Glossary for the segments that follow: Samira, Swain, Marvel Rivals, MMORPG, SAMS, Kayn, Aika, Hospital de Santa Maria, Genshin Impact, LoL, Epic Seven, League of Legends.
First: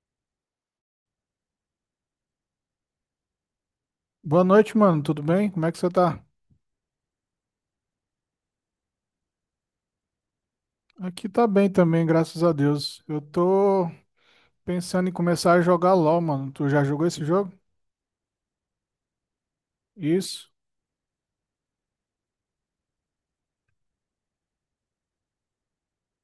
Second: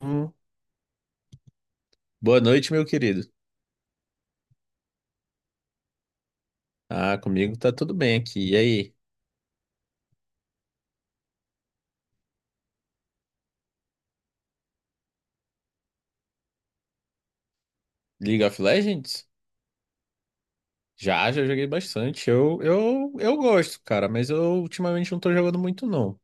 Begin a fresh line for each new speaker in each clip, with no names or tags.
Hum. Boa noite, meu querido.
Boa noite, mano. Tudo bem? Como é que você tá?
Ah, comigo tá tudo bem aqui. E aí,
Aqui tá bem também, graças a Deus. Eu tô pensando em começar a jogar LoL, mano. Tu já jogou esse jogo?
League of Legends?
Isso.
Já, já joguei bastante. Eu gosto, cara, mas eu ultimamente não tô jogando muito, não.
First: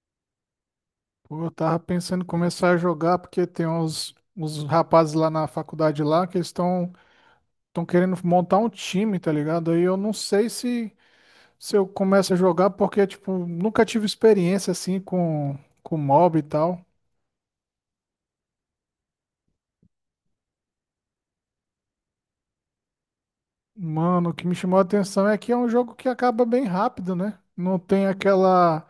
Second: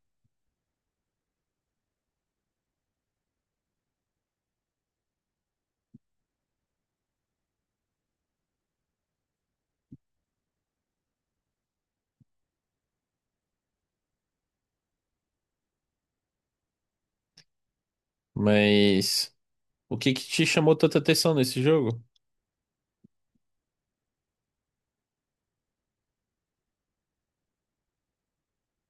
Pô, eu tava pensando em começar a jogar porque tem uns rapazes lá na faculdade lá que estão querendo montar um time, tá ligado? Aí eu não sei se eu começo a jogar porque tipo, nunca tive experiência assim com mob e tal.
Mas o que que te chamou tanta atenção nesse jogo?
Mano, o que me chamou a atenção é que é um jogo que acaba bem rápido, né? Não tem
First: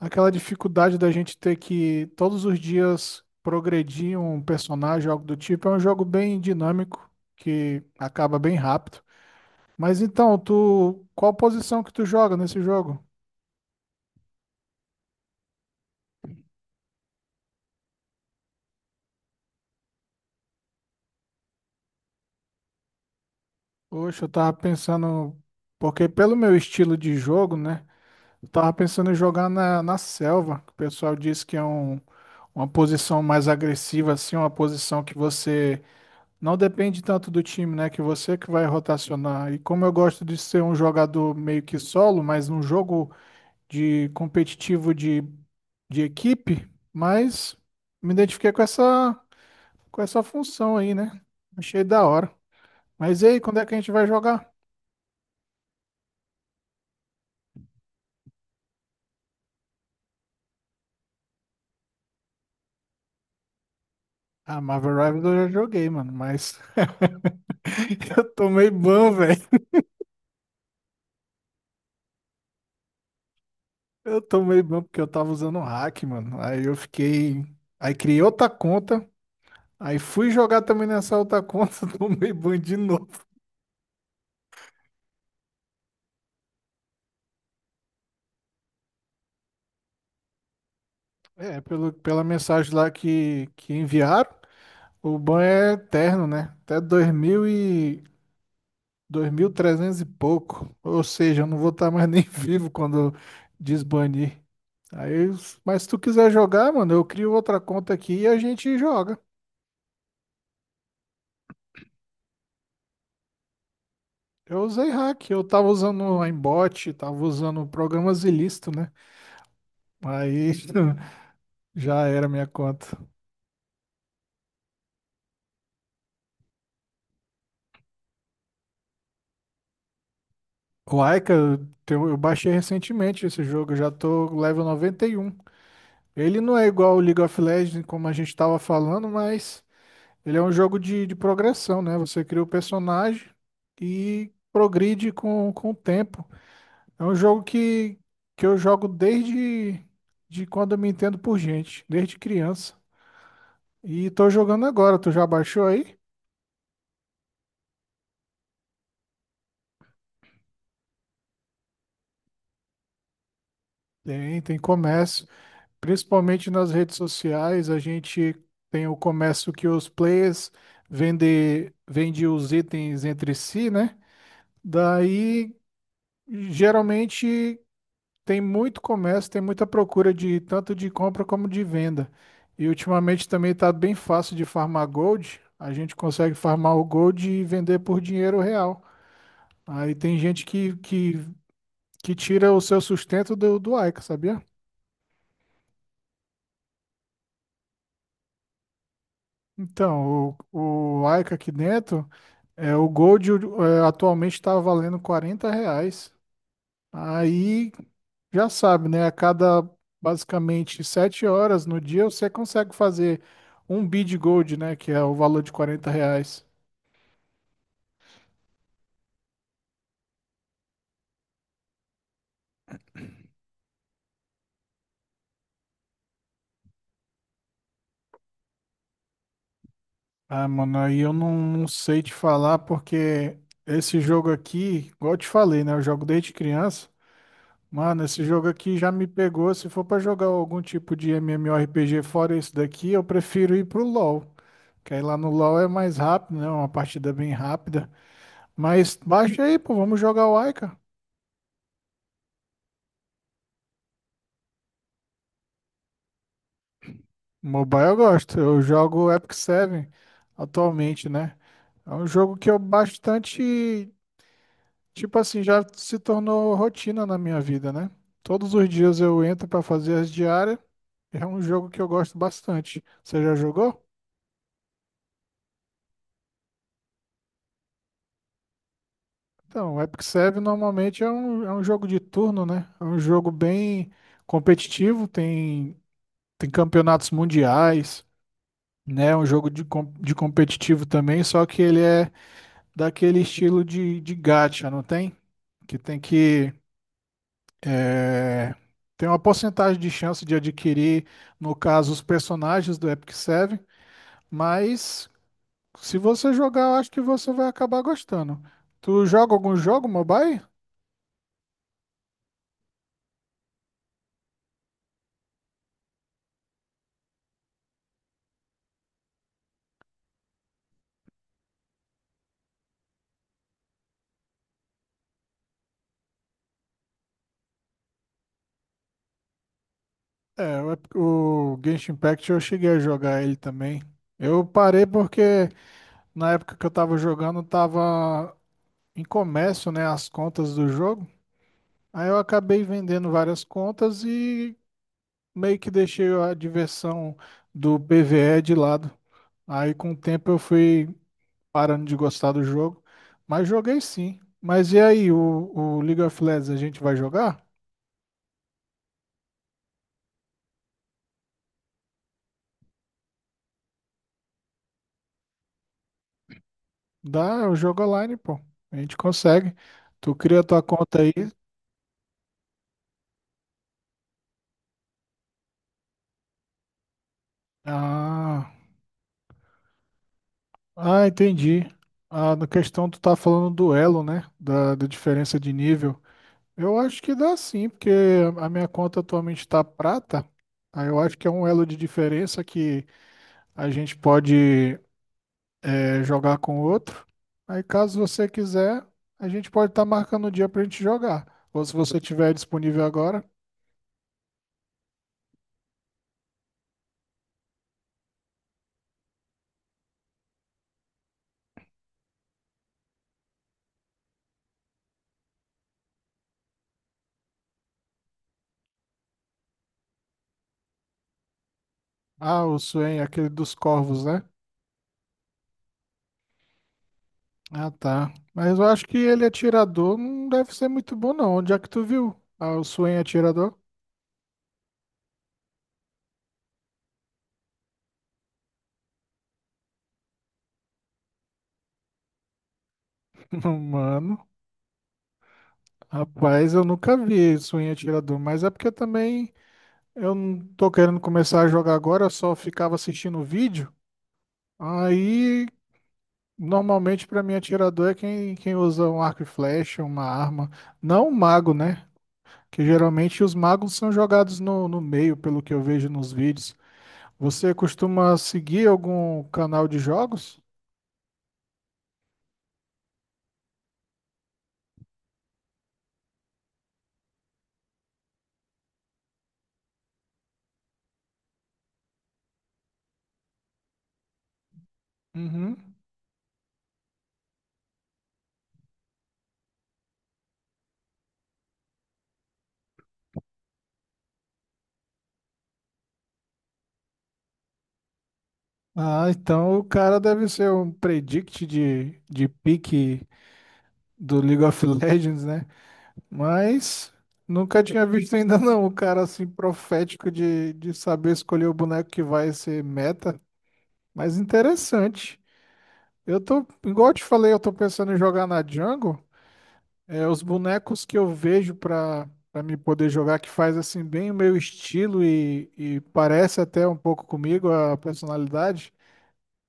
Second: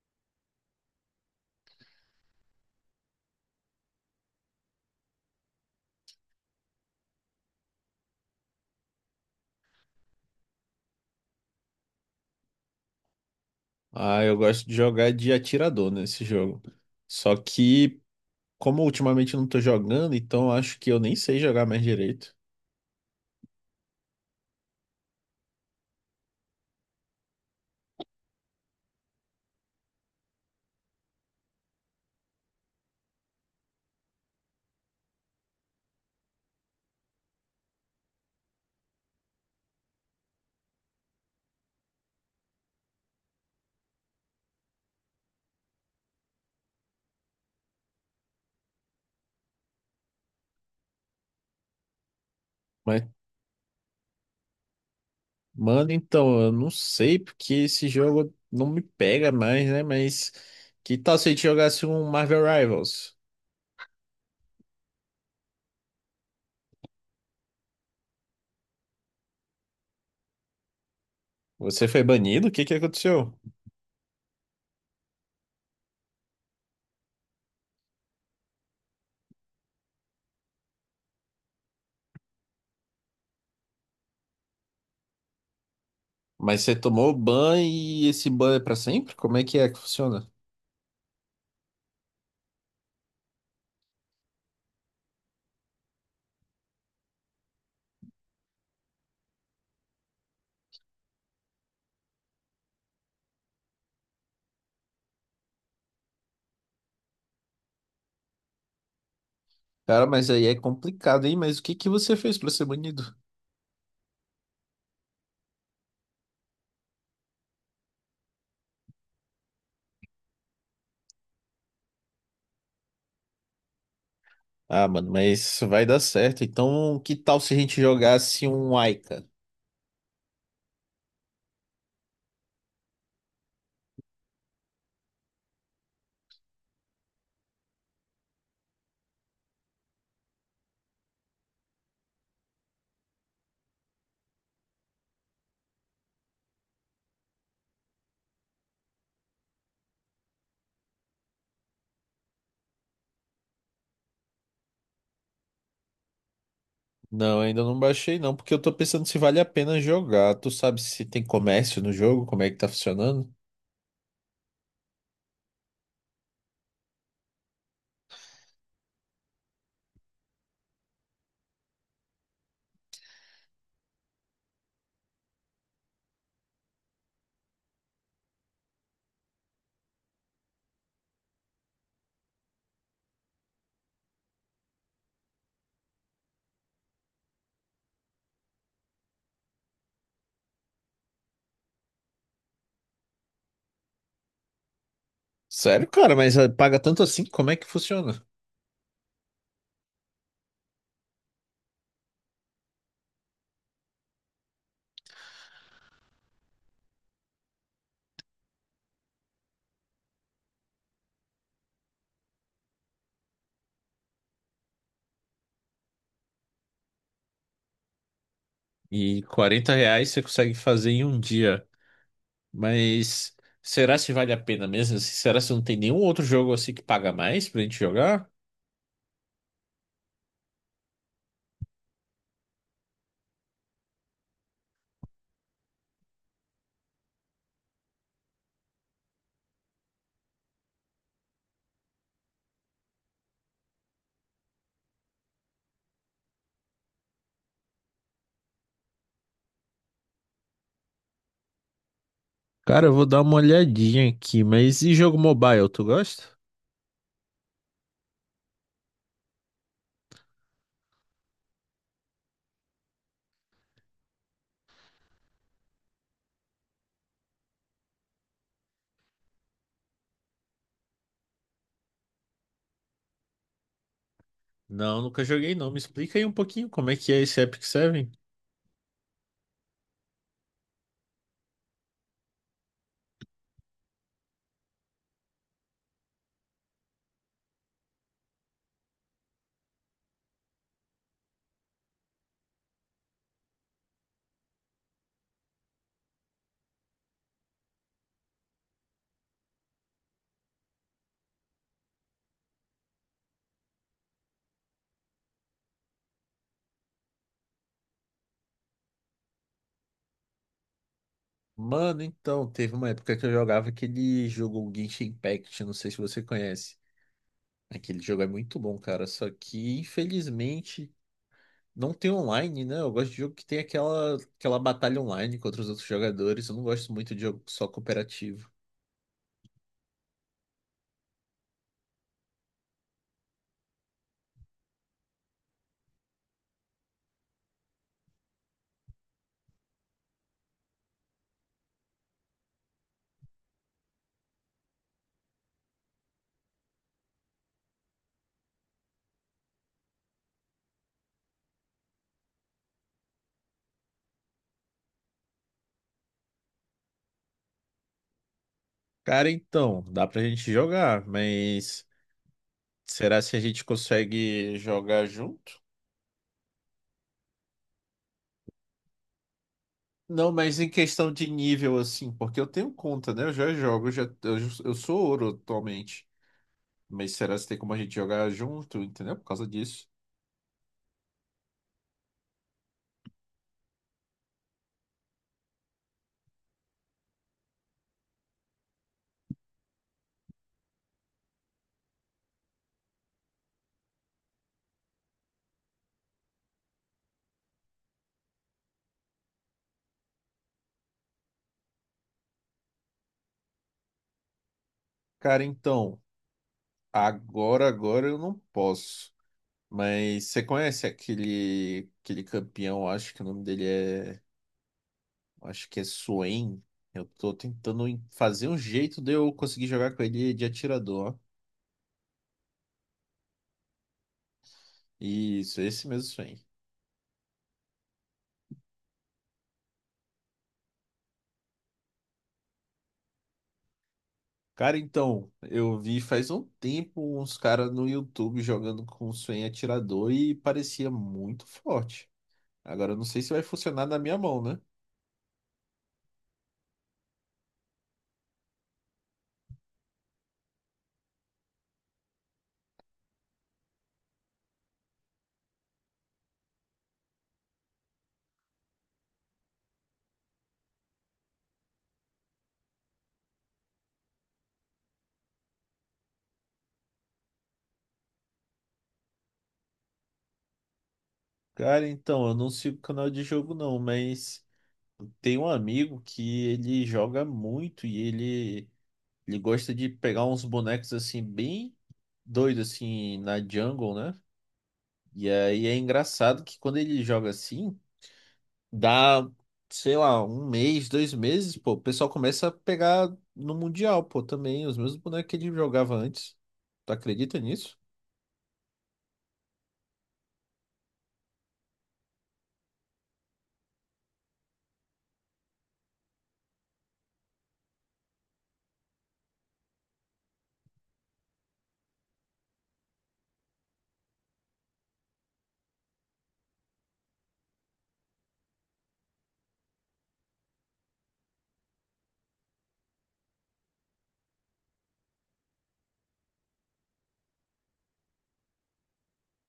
aquela dificuldade da gente ter que todos os dias progredir um personagem, algo do tipo, é um jogo bem dinâmico, que acaba bem rápido. Mas então, tu, qual posição que tu joga nesse jogo?
Ah, eu gosto de jogar de atirador nesse jogo. Só que, como ultimamente eu não tô jogando, então acho que eu nem sei jogar mais direito.
Poxa, eu tava pensando, porque pelo meu estilo de jogo, né? Eu tava pensando em jogar na selva. Que O pessoal diz que é um, uma posição mais agressiva, assim, uma posição que você não depende tanto do time, né? Que você que vai rotacionar. E como eu gosto de ser um jogador meio que solo, mas num jogo de competitivo de equipe, mas me identifiquei com com essa função aí, né? Achei da hora.
Mas
Mas e aí, quando é que a gente vai jogar?
mano, então, eu não sei porque esse jogo não me pega mais, né? Mas que tal se a gente jogasse um Marvel Rivals?
Ah, Marvel Rivals eu já joguei, mano, mas eu tomei ban, velho.
Você foi banido? O que que aconteceu?
Eu tomei ban porque eu tava usando o hack, mano. Aí eu fiquei. Aí criei outra conta. Aí fui jogar também nessa outra conta, tomei ban de novo.
Mas você tomou ban e esse ban é pra sempre? Como é que funciona?
É, pela mensagem lá que enviaram, o ban é eterno, né? Até 2300 e pouco. Ou seja, eu não vou estar mais nem vivo quando desbanir. Aí, mas se tu quiser jogar, mano, eu crio outra conta aqui e a gente joga.
Cara, mas aí é complicado, hein? Mas o que que você fez pra ser banido?
Eu usei hack, eu tava usando o aimbot, tava usando programas ilícitos, né? Aí já era minha conta.
Ah, mano, mas vai dar certo. Então, que tal se a gente jogasse um Aika?
O Aika, eu eu baixei recentemente esse jogo, eu já tô level 91. Ele não é igual o League of Legends, como a gente estava falando, mas ele é um jogo de progressão, né? Você cria o personagem e progride com o tempo. É um jogo que eu jogo desde de quando eu me entendo por gente, desde criança. E tô jogando agora, tu já baixou aí?
Não, ainda não baixei não, porque eu tô pensando se vale a pena jogar. Tu sabe se tem comércio no jogo, como é que tá funcionando?
Tem, tem comércio. Principalmente nas redes sociais, a gente tem o comércio que os players vende os itens entre si, né? Daí, geralmente, tem muito comércio, tem muita procura de tanto de compra como de venda. E ultimamente também está bem fácil de farmar gold. A gente consegue farmar o gold e vender por dinheiro real. Aí tem gente que tira o seu sustento do, do Aika, sabia?
Sério, cara, mas ah, paga tanto assim? Como é que funciona?
Então, o Aika aqui dentro. É, o Gold é, atualmente está valendo 40 reais. Aí já sabe, né? A cada basicamente 7 horas no dia você consegue fazer um bid Gold, né? Que é o valor de 40 reais.
E 40 reais você consegue fazer em um dia. Mas será se vale a pena mesmo? Assim, será se não tem nenhum outro jogo assim que paga mais pra gente jogar?
Ah, mano, aí eu não, não sei te falar porque esse jogo aqui, igual eu te falei, né? Eu jogo desde criança. Mano, esse jogo aqui já me pegou. Se for pra jogar algum tipo de MMORPG fora esse daqui, eu prefiro ir pro LoL. Que aí lá no LoL é mais rápido, né? Uma partida bem rápida. Mas baixa aí, pô, vamos jogar o Aika.
Cara, eu vou dar uma olhadinha aqui, mas e jogo mobile, tu gosta?
Mobile eu gosto. Eu jogo Epic Seven atualmente, né? É um jogo que eu bastante, tipo assim, já se tornou rotina na minha vida, né? Todos os dias eu entro pra fazer as diárias. É um jogo que eu gosto bastante. Você já jogou?
Não, nunca joguei não. Me explica aí um pouquinho como é que é esse Epic Seven.
Então, o Epic Seven normalmente é é um jogo de turno, né? É um jogo bem competitivo, tem campeonatos mundiais. Né? Um jogo de, de competitivo também, só que ele é daquele estilo de gacha, não tem? Que tem que é, tem uma porcentagem de chance de adquirir, no caso, os personagens do Epic Seven, mas se você jogar, eu acho que você vai acabar gostando. Tu joga algum jogo mobile?
Mano, então, teve uma época que eu jogava aquele jogo Genshin Impact, não sei se você conhece. Aquele jogo é muito bom, cara, só que infelizmente não tem online, né? Eu gosto de jogo que tem aquela, aquela batalha online contra os outros jogadores. Eu não gosto muito de jogo só cooperativo.
É, o Genshin Impact eu cheguei a jogar ele também. Eu parei porque na época que eu tava jogando, tava em comércio, né, as contas do jogo. Aí eu acabei vendendo várias contas e meio que deixei a diversão do BVE de lado. Aí com o tempo eu fui parando de gostar do jogo, mas joguei sim. Mas e aí, o League of Legends a gente vai jogar?
Cara, então, dá pra gente jogar, mas será se a gente consegue jogar junto?
Dá, eu jogo online, pô. A gente consegue. Tu
Não,
cria
mas
tua
em
conta
questão
aí.
de nível, assim, porque eu tenho conta, né? Eu já jogo, eu sou ouro atualmente. Mas será se tem como a gente jogar
Ah,
junto, entendeu? Por causa disso.
ah, entendi. Ah, na questão tu tá falando do elo, né? Da diferença de nível. Eu acho que dá sim, porque a minha conta atualmente está prata. Aí eu acho que é um elo de diferença que a gente pode jogar com o outro. Aí caso você quiser, a gente pode estar marcando o dia para a gente jogar. Ou se você tiver disponível agora.
Cara, então, agora eu não posso. Mas você conhece aquele, aquele campeão, acho que o nome dele é. Acho que é Swain. Eu tô tentando fazer um jeito de eu conseguir jogar com ele de atirador.
Ah, o Swain, aquele dos corvos, né?
Isso, esse mesmo Swain.
Ah, tá. Mas eu acho que ele atirador não deve ser muito bom, não. Onde é que tu viu? Ah, o Swain atirador?
Cara, então, eu vi faz um tempo uns caras no YouTube jogando com o Swain atirador e parecia muito forte. Agora eu não sei se vai funcionar na minha
Mano,
mão, né?
rapaz, eu nunca vi Swain atirador. Mas é porque também. Eu não tô querendo começar a jogar agora, eu só ficava assistindo o vídeo. Aí, normalmente, pra mim, atirador é quem usa um arco e flecha, uma arma. Não um mago, né? Que geralmente os magos são jogados no meio, pelo que eu vejo nos vídeos. Você costuma seguir algum canal de jogos?
Cara, então, eu não sigo canal de jogo não, mas tem um amigo que ele joga muito e ele. Ele gosta de pegar uns bonecos assim, bem doidos, assim, na jungle, né? E aí
Uhum.
é engraçado que quando ele joga assim, dá, sei lá, um mês, dois meses, pô, o pessoal começa a pegar no Mundial, pô, também, os mesmos bonecos que ele jogava antes. Tu acredita nisso?
Ah, então o cara deve ser um predict de pique do League of Legends, né? Mas nunca tinha visto ainda não o cara assim profético de saber escolher o boneco que vai ser meta. Mas interessante. Eu tô, igual eu te falei, eu tô pensando em jogar na Jungle. É, os bonecos que eu vejo pra me poder jogar, que faz assim bem o meu estilo e parece até um pouco comigo a personalidade.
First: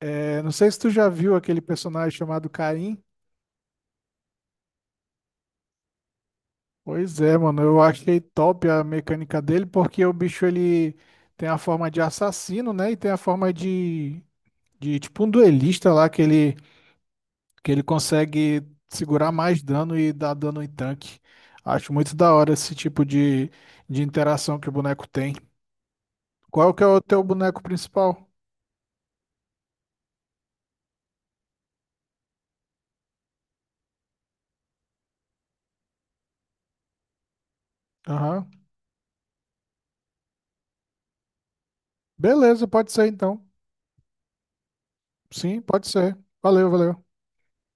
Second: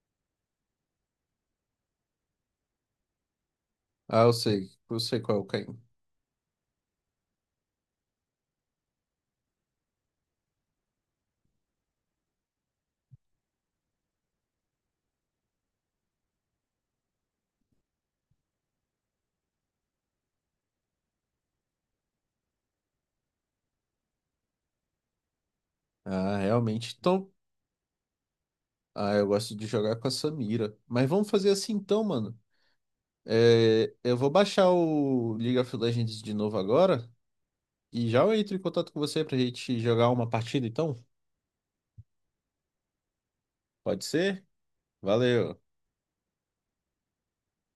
É, não sei se tu já viu aquele personagem chamado Kayn.
Ah, eu sei qual é o Caim.
Pois é, mano, eu achei top a mecânica dele, porque o bicho ele tem a forma de assassino, né? E tem a forma de tipo um duelista lá que ele consegue segurar mais dano e dar dano em tanque. Acho muito da hora esse tipo de interação que o boneco tem.
Ah,
Qual que é
realmente,
o teu
então.
boneco principal?
Ah, eu gosto de jogar com a Samira. Mas vamos fazer assim então, mano. É, eu vou baixar o League of Legends de novo agora. E já eu
Aham.
entro em contato com você pra gente jogar uma partida, então?
Beleza, pode ser então.
Pode ser? Valeu.
Sim, pode ser. Valeu, valeu.